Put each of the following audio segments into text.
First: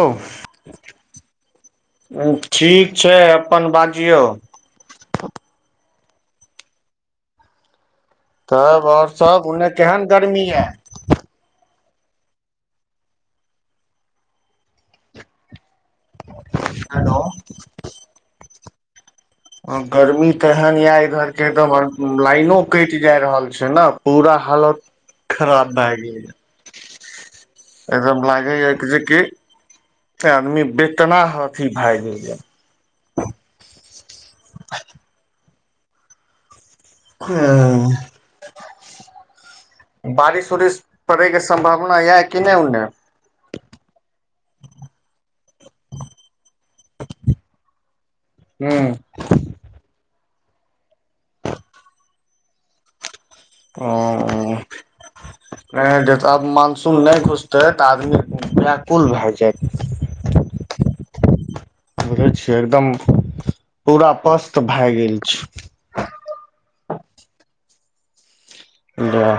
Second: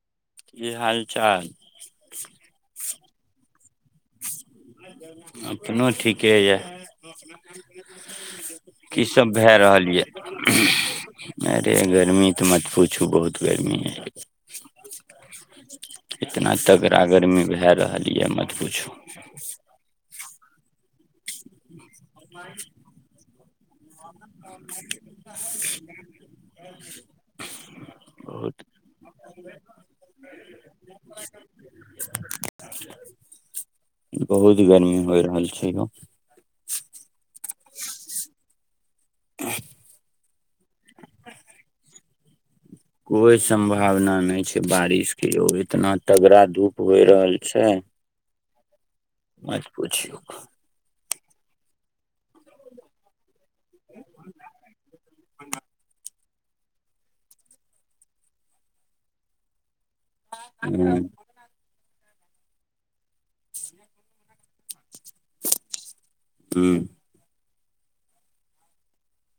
ओ, की हाल चाल ठीक छै अपन बाजियौ। अपनो ठीके ये। तब और सब, ओनय केहन गर्मी ये। एह गर्मी त मत पुछु बहुत गर्मी अछि। इतना तगड़ा हेलो गर्मी भए रहल ये मत पुछु। हां, गर्मी केहन या इ घर ऐ घर में लाइनो कटि जाय रहल छै। चलब? पुरा हालत खराब भए गेल या, एकदम लागे बहुत या जे कि त आदमी बेतना हाथी भए जाइये। बहुत गर्मी भय रहल छै। छै न। हुं, बारिस उरिस पड़ैके सम्भावना ये कि नहि ओन्ने कोइ सम्भावना नहि छै बारिस के यौ, इतना तगड़ा धुप होइ रहल छै, हूं मत पुछु। उंह, एं त आब मानसुन नहि घुसतै त आदमी व्याकुल भए जायत। ह बुझै छियै एकदम पूरा पस्त भए गेल छी। ह्म। हा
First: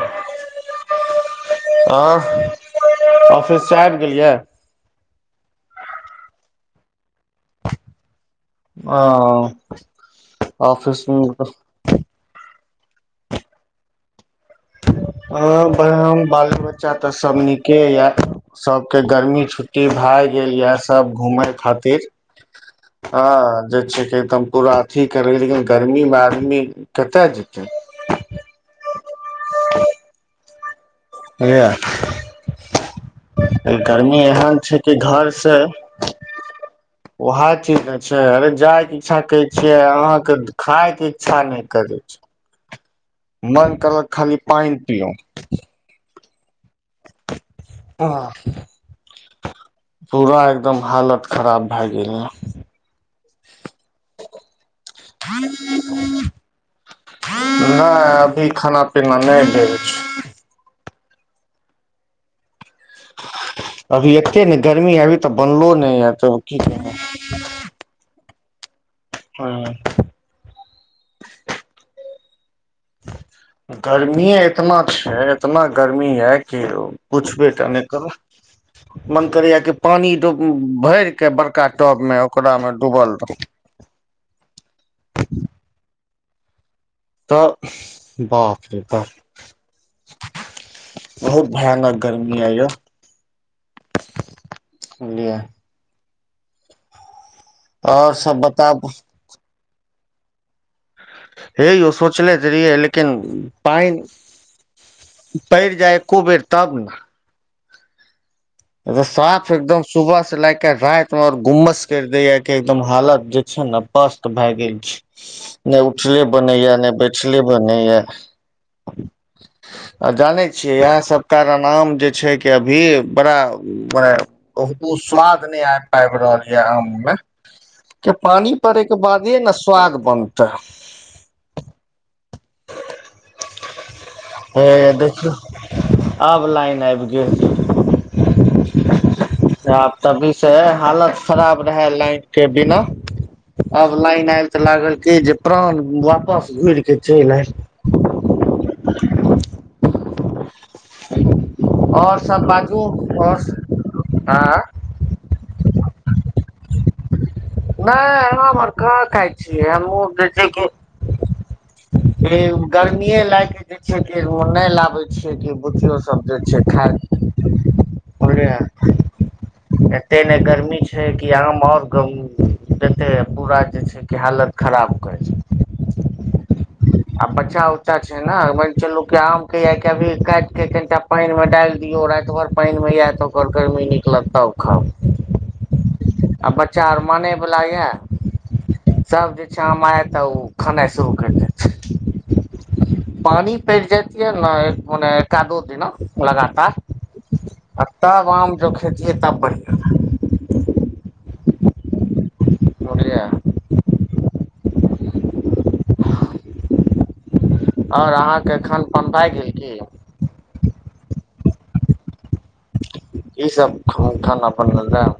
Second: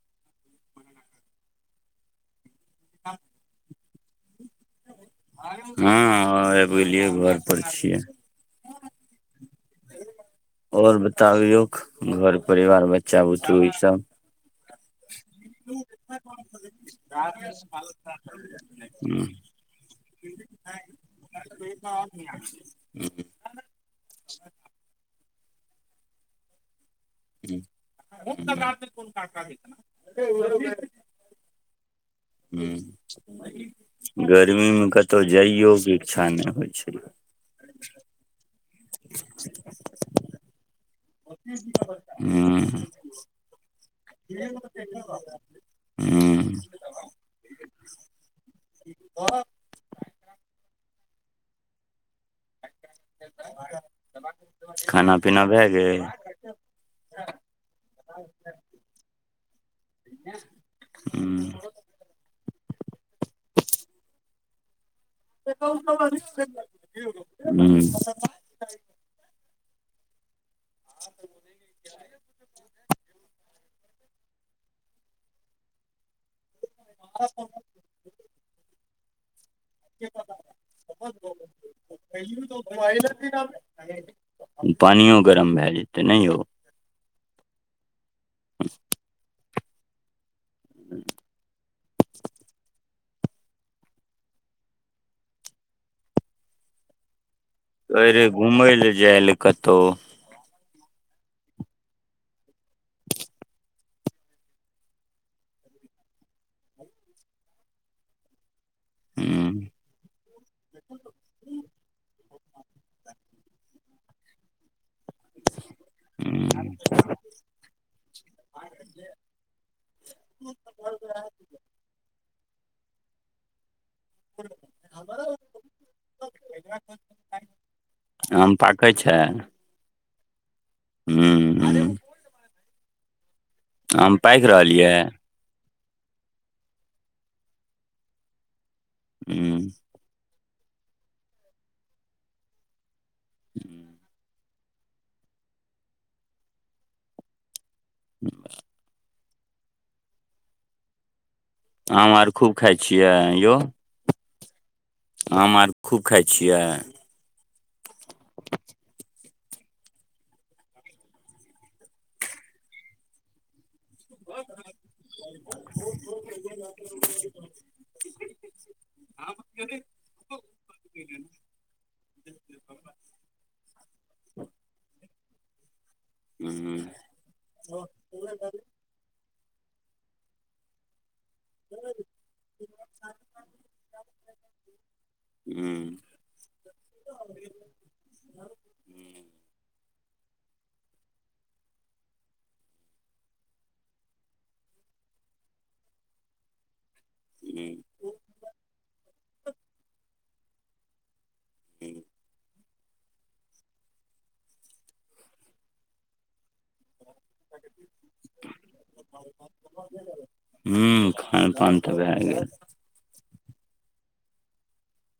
आँह ऑफिस से आबि गेलियै? हँ, आब गेलियै। घरपर छियै। हां। और बताबियौक घर परिवार बच्चा बुतरु इ सब। हँ, ब् बाल-बच्चा तऽ सब नीके यए। सबके ह गर्मी छुट्टी भाए गेल यए। सब घूमय खातिर, ह हँ जे छै एकदम पूरा अथी करय, लेकिन गर्मीमे आदमी कतय जेतै ह्म ह्म [unintelligible] [unintelligible] [inaudible] भैया, ह गर्मी एहन छै गर्मीमे कि कतहु घरसे जाइयोके इच्छा नहि होइ छै वहए चीज न छै। अरे जाय [unintelligible] इच्छा कहै छियै, अहाँके खायके इच्छा नहि करै हूँ छै। मन करल खाली पानि पियाउँ। ह्म। हँ, पूरा एकदम हालत खराब भए गेल हेँ। [unintelligible] खाना पीना भए गेल नय, अभी खाना-पीना नै भेल छै। ह्म। अभी एत्ते ने गर् [inaudible] कहू। ह्म। [inaudible] ह्म। [inaudible] गर्मीए इतना छै, इतना गर्मी है अइ कि पुछबे टा नहि करू। मन करैए कि पानी डुब् भैरके बड़का टबमे ओकरामे डूबल रहू। पानियो गरम भए जेतै ने यौ तऽ बाप रे बाप। बहुत भयानक गर्मी अइ यौ। बुझलियै? कहै आओर रहियै सब घूमय बताबू लए जाय ले कतहु। हे यौ सोचले तऽ रहियै, लेकिन पानि पड़ि जाय एक्को बेर तब न। रे, हूँ साफ एकदम सुबह से लएके राति मे आओर गुम्मस करि देय य कि एकदम हालत जे छै ने पस्त भए गेल छी। नहि उठले हूँ बनैया ने बैठले बनैया आ जानै छियै इएह सब कारण आम जे छै कि अभी। कराउ। भाइ, ओ स्वाद नहि आबि पाबि रहल यए आममे। क पानी पड़ेके बादे ने स्वाद बन ह्म ह्म। आम पाकि रहलियै। ऑब लाइन आबि गेल। हूँ आब तऽ भी। से हालत खराब रहे लाइट के बिना। ऑब लाइन आयल। तऽ लागल के जे प्राण वापस घुर के। ज नहि। [inaudible] [inaudible] आम आओर आर सभ खूब खाइ बाजू छियै यौ आओर। आँ। आम आर खूब खाइ छियै। नहि एहनो बर कहां खइ छियै। हमहु जे छै गर्मीए लए क। नहि लाबै छियै कि बुचियो सब जे छै खाइ बुझलियै एते नहि गर्मी छै कि आम आओर। देते पूरा जे छै कि हालत खराब कर। हूँ [inaudible] आ पछा उछा छै ने म चलू क आम। हूँ [inaudible] ब सब तऽ ओ खेनाइ शुरू करि देतै पानि पड़ि जाइतै ने मने एका दो दिना लगातार। हूँ आ ता ब जोखे तब बढ़। [inaudible] मुढ़िया। अहाँके खान पान भए गेल की ह खान पान तऽ भए गेल। की सभ खाना बनल रहै?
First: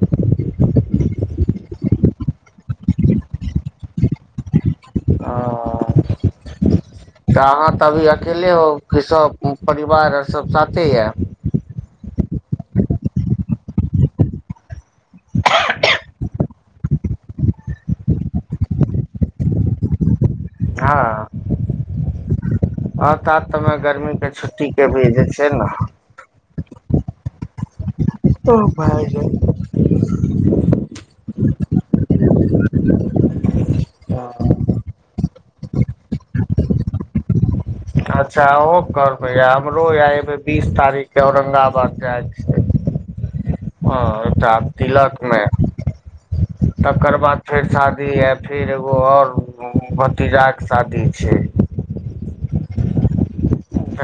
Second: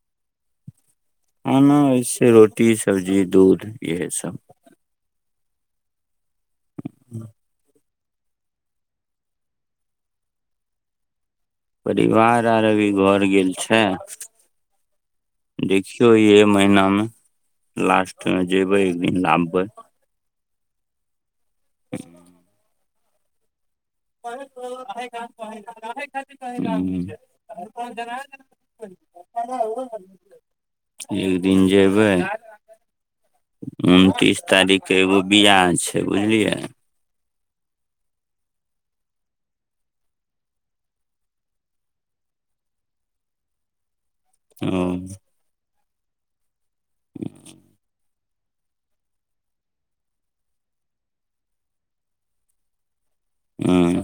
ह न इसे रोटी सब्जी दूध यहे सब। आ आ कहां तबियत अकेले हो कि सब परिवार आर सब साथे यै। परिवार आर अभी घर गेल छै। देखियौ इह महीनामे लास्टमे जेबै एक दिन लाबबै। हँ। ह। आ कात। ने [unintelligible] [unintelligible] भए जाय एक दिन जेबै। उनतीस तारखके एगो बिआह छै बुझलियै। अच्छा ओहो करबै य हमरो ये एगो बीस तारिखके औरंगाबाद जाइ के छै हँ। [unintelligible] टा ओ तिलक मे। तकर बाद फेर शादी हैत। फेर एगो आओर भतीजाके शादी छै। हू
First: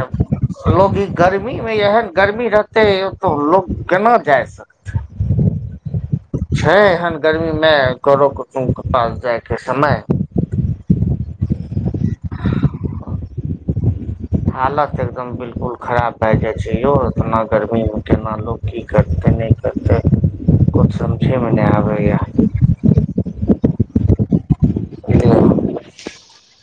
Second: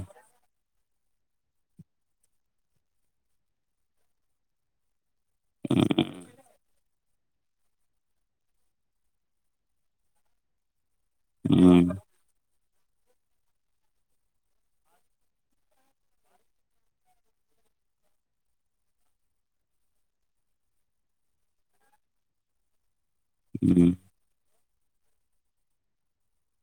लोग ई गर्मी मे एहन गर्मी रहतै तो लोग केना जाय सकतै छै। छै एहन। गर्मीमे करो कुटुम्के पास जाइके समय। हू हालत एकदम बिलकुल खराब भए जाइ छै यौ [unintelligible] गर्मीमे केना लोक की करतै नै करतै कुछ समझयमे नै आबैए। ह्म। [unintelligible]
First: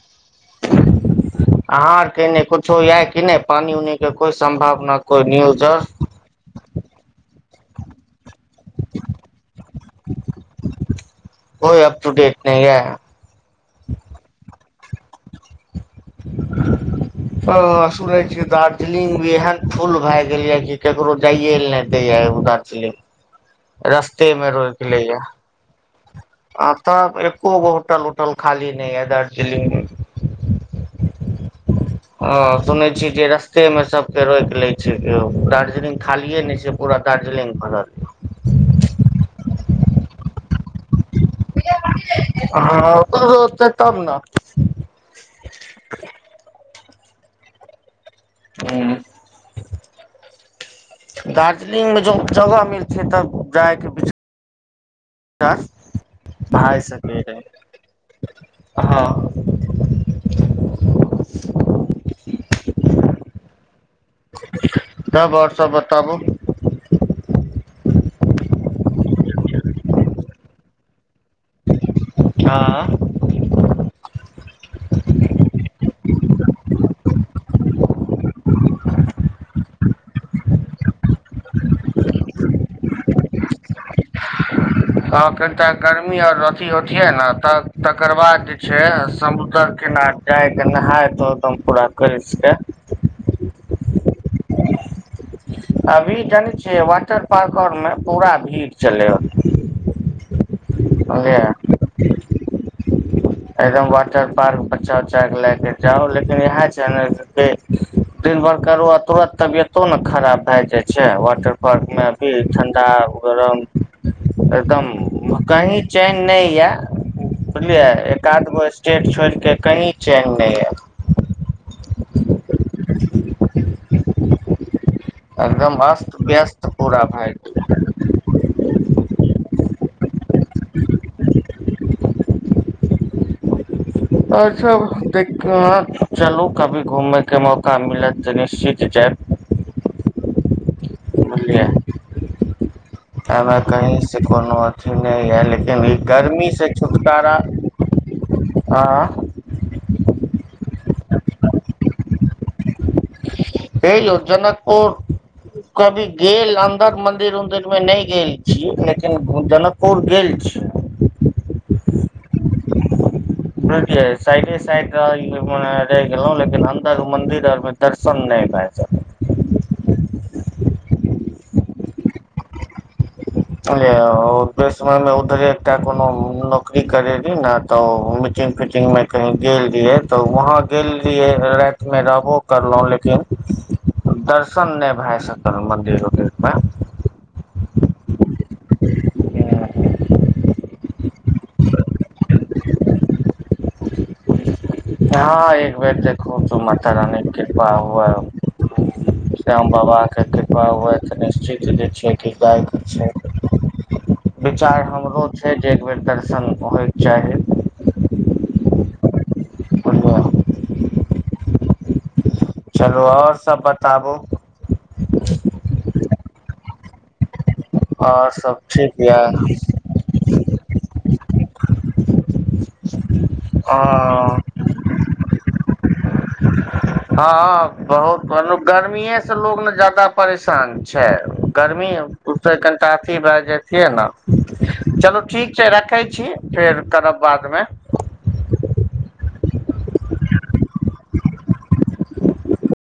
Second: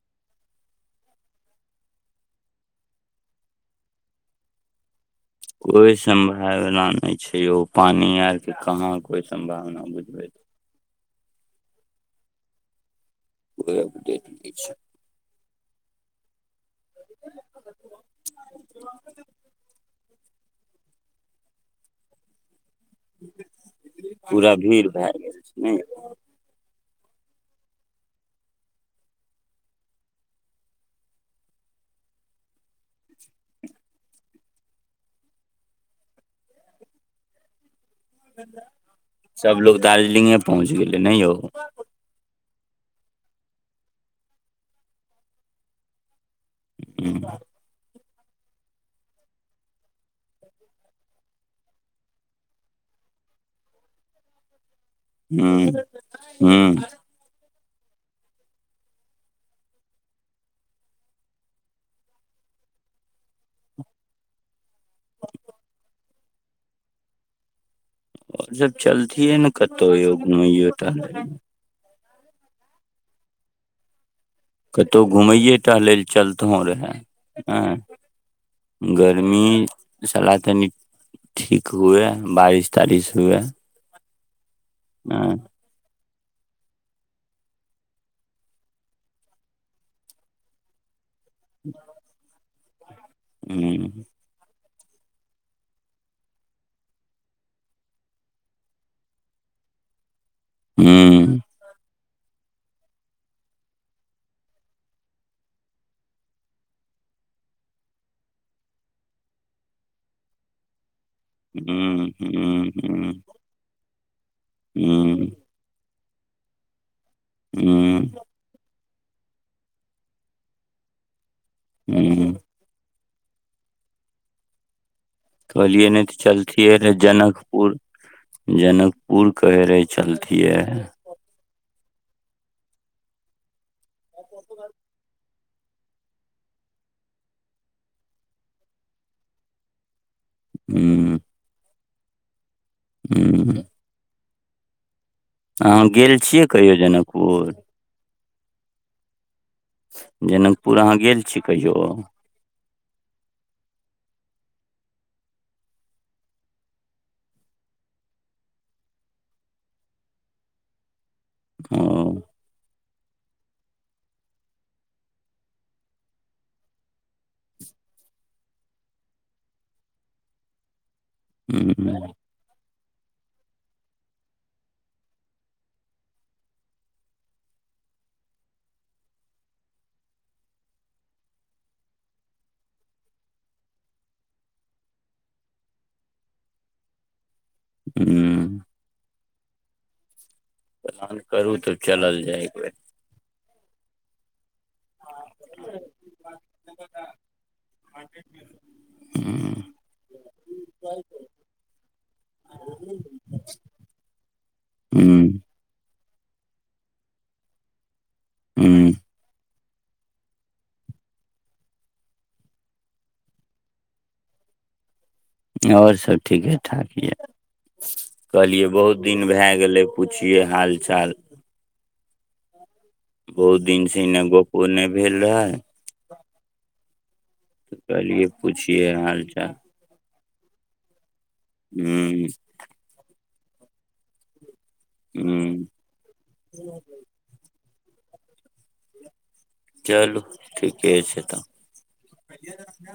अहा आर के एने कुछो य कि नै पानि उनी के कोइ सम्भावना। कोई न्यूज आर कोइ सम्भावना नै छै यौ पानि आरके कहाँ कोइ सम्भावना बु कोइ अप टूडेट नहि ह। कोई अपडेट नहि छै। ह सुनै छी दार्जलिंग भी एहन फूल भए गेल य। की केकरो जाइए ले ने दे य उधर लींग रस्ते मे पूरा रोइक भीड़ भए लैया। गेल छै ने तऽब एको गो होटल उटल खाली नहि है दार्जिलिंग मे। हँ सुनैत छी जे रस्तेमे सभके रोकि लैत छै केओ दार्जिलिंग खालिए नहि छै पूरा दार्जिलिंग भरल। सभलोग दार्जलिंगे पहुँच गेलै ने यौ। हँ [unintelligible] तब न। ह ह्म दार्जलिंगमे जब जगह मिलतै तब जायके विच हम्म भए हम्म। सकै हँ। तब और सब बताबू। [unintelligible] [unintelligible] चलथीये ने कतौ यौ घुमैयो टहले। हाँ। कतौ घूमैये टहलै लेल चलतौ रहै, आ गर्मी साला तनि ठीक हुआए, बारिश-तारिश हुआए। हँ कैंटा गरम [unintelligible] यार अथी होथि ने त तकर बाद जे छै समुद्र किनार जाइके नहाय। हरदम पूरा करैइ छियई। ह्म्म। अभी जानै छियै वाटर पार्क आर मे पूरा भीड़ चलै होतै। [unintelligible] हुँ एकदम वाटर पार्क बच्चा-उच्चा के लाय के जाउ, लेकिन इहाए छै नै जते दिन भर करु आ तुरत तबियतो ने खराब भाए जाय छै, वाटर पार्क मे हुँ अभी हुँ ठंढा, हुँ गरम एकदम हुँ कही चैन नै या। सुनलियै हुँ एक, आधगो एस [unintelligible] छोड़ के कहीँ चैन नै या। ह्म्म। एकदम कहलियै नै ते अस्त व्यस्त चलथियै रहए पूरा भाय जनकपुर, जनकपुर कहै रहै चलतियै। और सब दे कहाँ चलू कभी घुमयके मौका मिलत ते निश्चित जाएब। ह्म्म। ए मे कही से ई कोनो अथी नै या लेकिन अहाँ ई गेल छियै गरमी से कहियो छुटकारा जनकपुर हँ जनकपुर अहाँ गेल छी कहियौ। हे यौ जनकपुर कभी गेल अन्दरक मंदिर-उन्दिर मे नै गेल छी, लेकिन जनकपुर गेल छी। हुँ [unintelligible] साइडे-साइडे रहि [unintelligible] रैह गेलौ, लेकिन अन्दर मन्दिर आर मे दर्शन नै भाए सकलै। ह्म्म। उहे ऑफिस समय मे उधरे एकटा कोनो नौकरी करै रहि न तऽ ओ मीटिंग फिटिंग मे कहीँ गेल रिहै तऽ वहाँ गेल रिहै राएत मे रहबो करलौ, लेकिन दर्शन नै भाए सकल मन्दिर-उन्दिर मे। ह्म्म। [unintelligible] करू तऽ चलल जाय एक बेर हाँ एकबेर देखू तो माता रानी के कृपा हुऐ, हुँ श्याम बाबा के कृपा हुऐ ते निश्चित जे छै विचार हमरो हुँ छै जेबै एक। बेर दर्शन होइके चाही। हू। बुझलिय चलू आओर सभ बताबू। आओर सब ठीके ठाक यऽ। आओर सब कहलियै ठीक बहुत दिन भाए यऽ गेलै, पुछियै हाल-चाल। बहुत दिन से इन्ने अ गप्पो नै भेल रहै, हँ त बहुत कहलियै पुछिये हाल-चाल। सान छै। हू। काफी भ जे छियै ने। चलू ठीक हुँ छै रखै छी फेर करब बादमे। चलू ठीके छै तऽ।